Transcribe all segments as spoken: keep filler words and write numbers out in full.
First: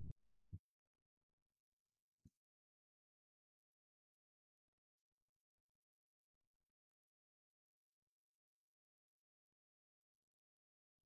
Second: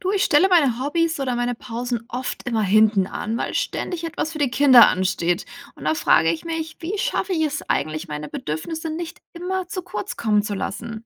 Du, ich stelle meine Hobbys oder meine Pausen oft immer hinten an, weil ständig etwas für die Kinder ansteht. Und da frage ich mich, wie schaffe ich es eigentlich, meine Bedürfnisse nicht immer zu kurz kommen zu lassen?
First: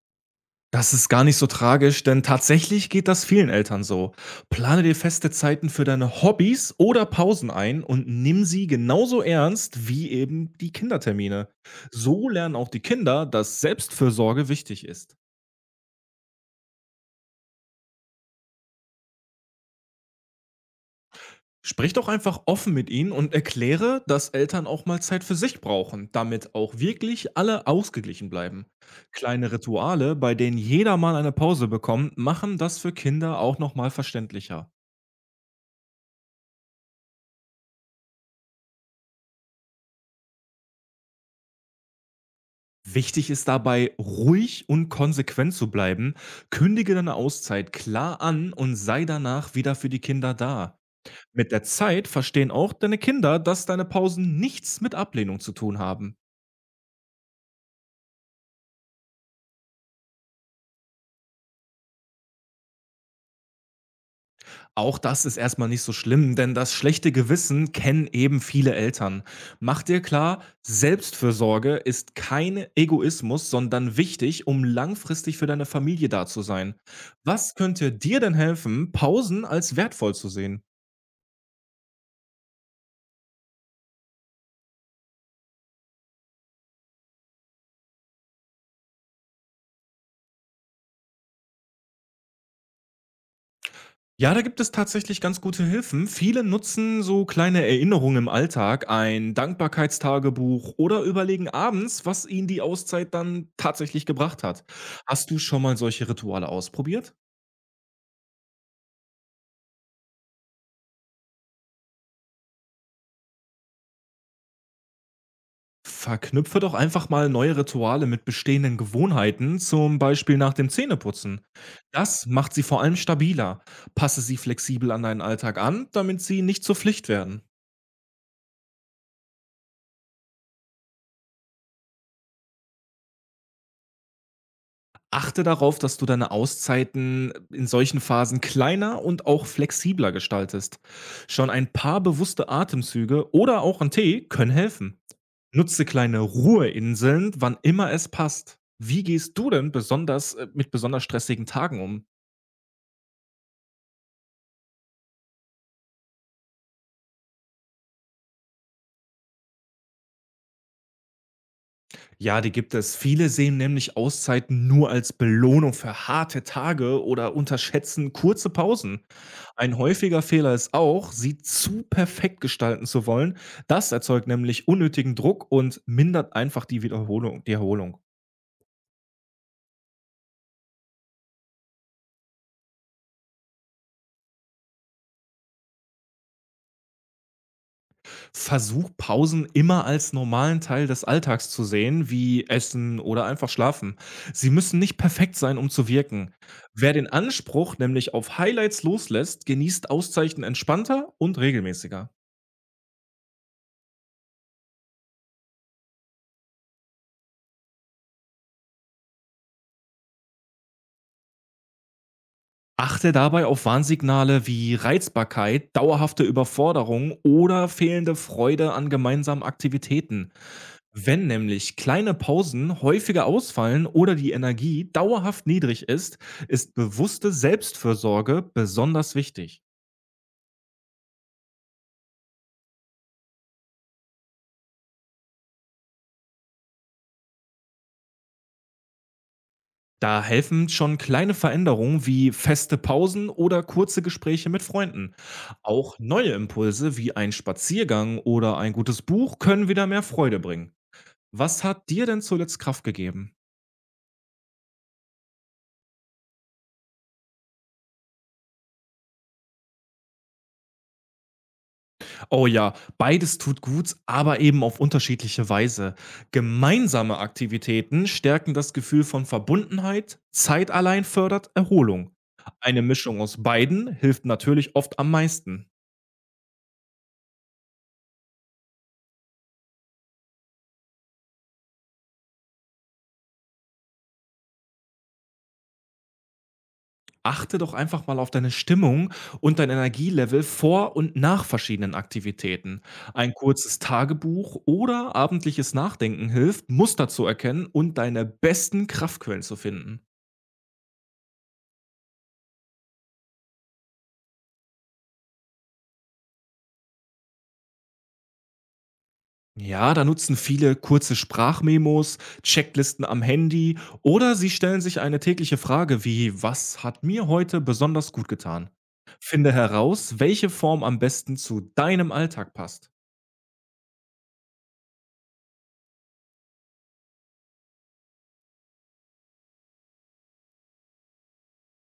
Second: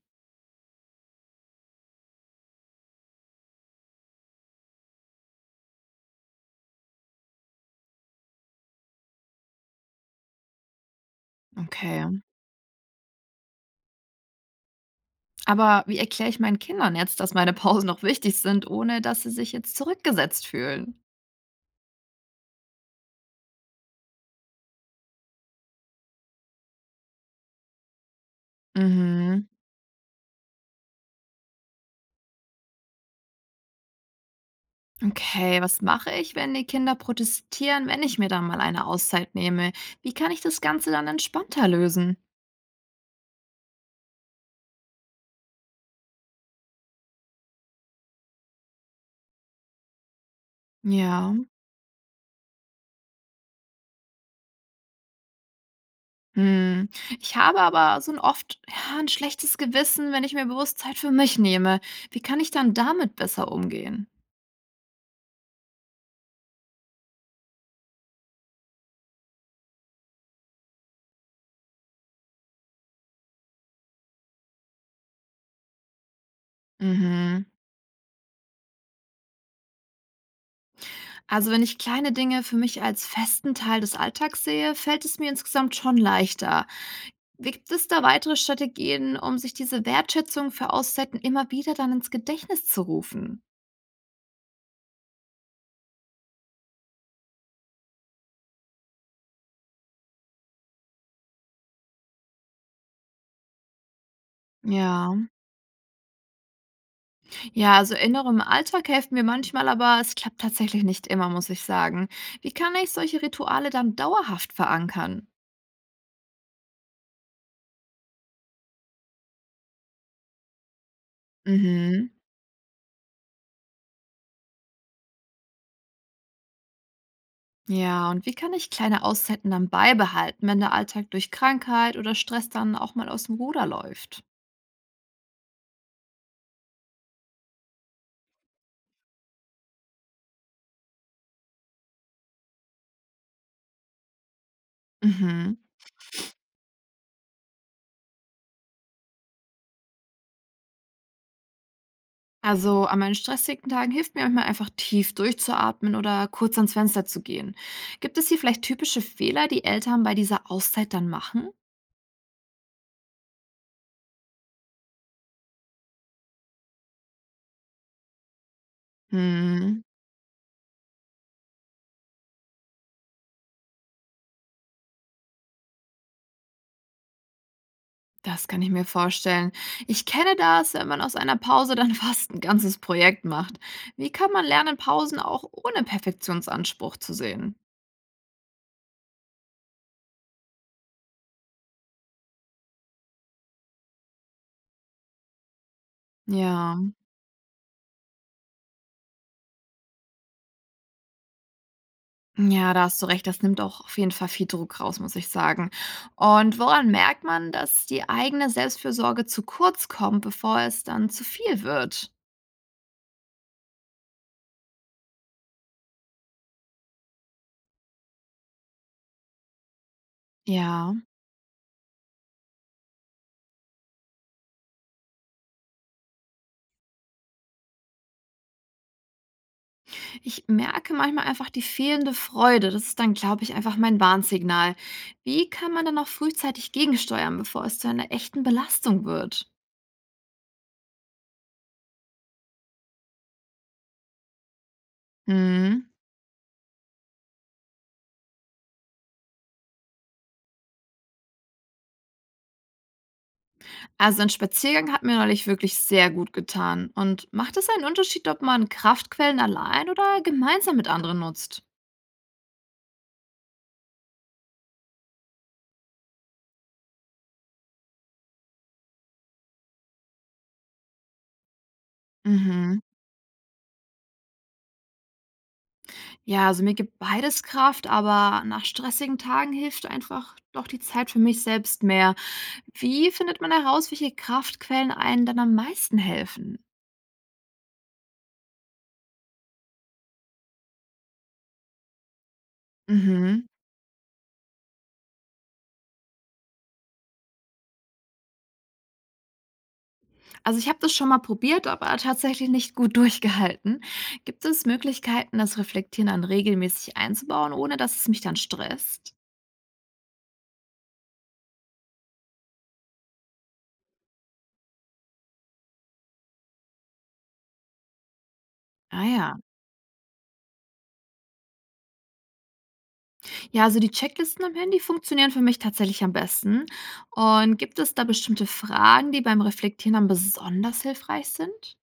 Das ist gar nicht so tragisch, denn tatsächlich geht das vielen Eltern so. Plane dir feste Zeiten für deine Hobbys oder Pausen ein und nimm sie genauso ernst wie eben die Kindertermine. Okay, So lernen auch die Kinder, dass Selbstfürsorge wichtig ist. aber wie erkläre ich meinen Kindern jetzt, dass meine Pausen noch wichtig sind, ohne dass sie sich jetzt zurückgesetzt fühlen? Sprich doch einfach offen mit ihnen und erkläre, dass Eltern auch mal Zeit für sich brauchen, damit auch wirklich alle ausgeglichen bleiben. Mhm. Kleine Rituale, bei denen jeder mal eine Pause bekommt, machen das für Kinder auch nochmal verständlicher. Okay, was mache ich, wenn die Kinder protestieren, wenn ich mir dann mal eine Auszeit nehme? Wie kann ich das Ganze dann entspannter lösen? Wichtig ist dabei, ruhig und konsequent zu bleiben. Kündige deine Auszeit klar an und sei danach wieder für die Kinder da. Ja. Mit der Zeit verstehen auch deine Kinder, dass deine Pausen nichts mit Ablehnung zu tun haben. Hm, ich habe aber so ein oft ja, 'n schlechtes Gewissen, wenn ich mir bewusst Zeit für mich nehme. Wie kann ich dann damit besser umgehen? Auch das ist erstmal nicht so schlimm, denn das schlechte Gewissen kennen eben viele Eltern. Mach dir klar, Selbstfürsorge ist kein Egoismus, sondern wichtig, um langfristig für deine Familie da zu sein. Mhm. Was könnte dir denn helfen, Pausen als wertvoll zu sehen? Also, wenn ich kleine Dinge für mich als festen Teil des Alltags sehe, fällt es mir insgesamt schon leichter. Gibt es da weitere Strategien, um sich diese Wertschätzung für Auszeiten immer wieder dann ins Gedächtnis zu rufen? Ja, da gibt es tatsächlich ganz gute Hilfen. Viele nutzen so kleine Erinnerungen im Alltag, ein Dankbarkeitstagebuch oder überlegen abends, was ihnen die Auszeit dann tatsächlich gebracht hat. Ja. Hast du schon mal solche Rituale ausprobiert? Ja, also Erinnerung im Alltag helfen mir manchmal, aber es klappt tatsächlich nicht immer, muss ich sagen. Wie kann ich solche Rituale dann dauerhaft verankern? Verknüpfe doch einfach mal neue Rituale mit bestehenden Gewohnheiten, zum Beispiel nach dem Zähneputzen. Mhm. Das macht sie vor allem stabiler. Passe sie flexibel an deinen Alltag an, damit sie nicht zur Pflicht werden. Ja, und wie kann ich kleine Auszeiten dann beibehalten, wenn der Alltag durch Krankheit oder Stress dann auch mal aus dem Ruder läuft? Achte darauf, dass du deine Auszeiten in solchen Phasen kleiner und auch flexibler gestaltest. Schon ein paar bewusste Atemzüge oder auch ein Tee können helfen. Mhm. Nutze kleine Ruheinseln, wann immer es passt. Wie gehst du denn besonders äh, mit besonders stressigen Tagen um? Also an meinen stressigen Tagen hilft mir manchmal einfach tief durchzuatmen oder kurz ans Fenster zu gehen. Gibt es hier vielleicht typische Fehler, die Eltern bei dieser Auszeit dann machen? Ja, die gibt es. Viele sehen nämlich Auszeiten nur als Belohnung für harte Tage oder unterschätzen kurze Pausen. Ein Hm, häufiger Fehler ist auch, sie zu perfekt gestalten zu wollen. Das erzeugt nämlich unnötigen Druck und mindert einfach die Wiederholung, die Erholung. das kann ich mir vorstellen. Ich kenne das, wenn man aus einer Pause dann fast ein ganzes Projekt macht. Wie kann man lernen, Pausen auch ohne Perfektionsanspruch zu sehen? Versuch Pausen immer als normalen Teil des Alltags zu sehen, wie Essen oder einfach Schlafen. Sie müssen nicht perfekt sein, um zu wirken. Ja. Wer den Anspruch nämlich auf Highlights loslässt, genießt Auszeiten entspannter und regelmäßiger. Ja, da hast du recht, das nimmt auch auf jeden Fall viel Druck raus, muss ich sagen. Und woran merkt man, dass die eigene Selbstfürsorge zu kurz kommt, bevor es dann zu viel wird? Achte dabei auf Warnsignale wie Reizbarkeit, dauerhafte Überforderung oder fehlende Freude an gemeinsamen Aktivitäten. Ja, Wenn nämlich kleine Pausen häufiger ausfallen oder die Energie dauerhaft niedrig ist, ist bewusste Selbstfürsorge besonders wichtig. ich merke manchmal einfach die fehlende Freude. Das ist dann, glaube ich, einfach mein Warnsignal. Wie kann man dann auch frühzeitig gegensteuern, bevor es zu einer echten Belastung wird? Da helfen schon kleine Veränderungen wie feste Pausen oder kurze Gespräche mit Freunden. Hm. Auch neue Impulse wie ein Spaziergang oder ein gutes Buch können wieder mehr Freude bringen. Was hat dir denn zuletzt Kraft gegeben? Also ein Spaziergang hat mir neulich wirklich sehr gut getan. Und macht es einen Unterschied, ob man Kraftquellen allein oder gemeinsam mit anderen nutzt? Oh ja, beides tut gut, aber eben auf unterschiedliche Weise. Gemeinsame Aktivitäten stärken das Gefühl von Verbundenheit, Zeit allein fördert Erholung. Mhm. Eine Mischung aus beiden hilft natürlich oft am meisten. Ja, also mir gibt beides Kraft, aber nach stressigen Tagen hilft einfach doch die Zeit für mich selbst mehr. Wie findet man heraus, welche Kraftquellen einen dann am meisten helfen? Achte doch einfach mal auf deine Stimmung und dein Energielevel vor und nach verschiedenen Aktivitäten. Ein Mhm. kurzes Tagebuch oder abendliches Nachdenken hilft, Muster zu erkennen und deine besten Kraftquellen zu finden. Also ich habe das schon mal probiert, aber tatsächlich nicht gut durchgehalten. Gibt es Möglichkeiten, das Reflektieren dann regelmäßig einzubauen, ohne dass es mich dann stresst? Ja, da nutzen viele kurze Sprachmemos, Checklisten am Handy oder sie stellen sich eine tägliche Frage wie, was hat mir heute besonders gut getan? Ah ja. Finde heraus, welche Form am besten zu deinem Alltag passt. Ja, also die Checklisten am Handy funktionieren für mich tatsächlich am besten. Und gibt es da bestimmte Fragen, die beim Reflektieren dann besonders hilfreich sind?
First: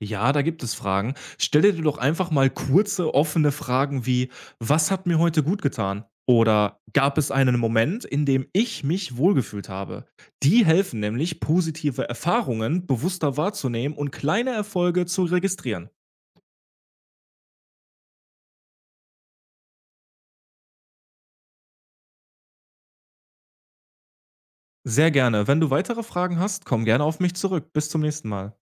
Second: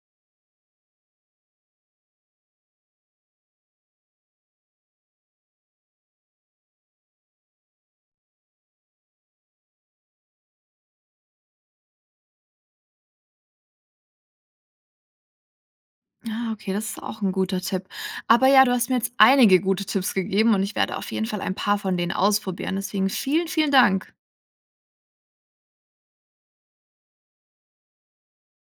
Ja, da gibt es Fragen. Stell dir doch einfach mal kurze, offene Fragen wie, was hat mir heute gut getan? Oder gab es einen Moment, in dem ich mich wohlgefühlt habe? Die helfen nämlich, positive Erfahrungen bewusster wahrzunehmen und kleine Erfolge zu registrieren. Ah, okay, das ist auch ein guter Tipp. Aber ja, du hast mir jetzt einige gute Tipps gegeben und ich werde auf jeden Fall ein paar von denen ausprobieren. Deswegen vielen, vielen Dank. Sehr gerne. Wenn du weitere Fragen hast, komm gerne auf mich zurück. Bis zum nächsten Mal.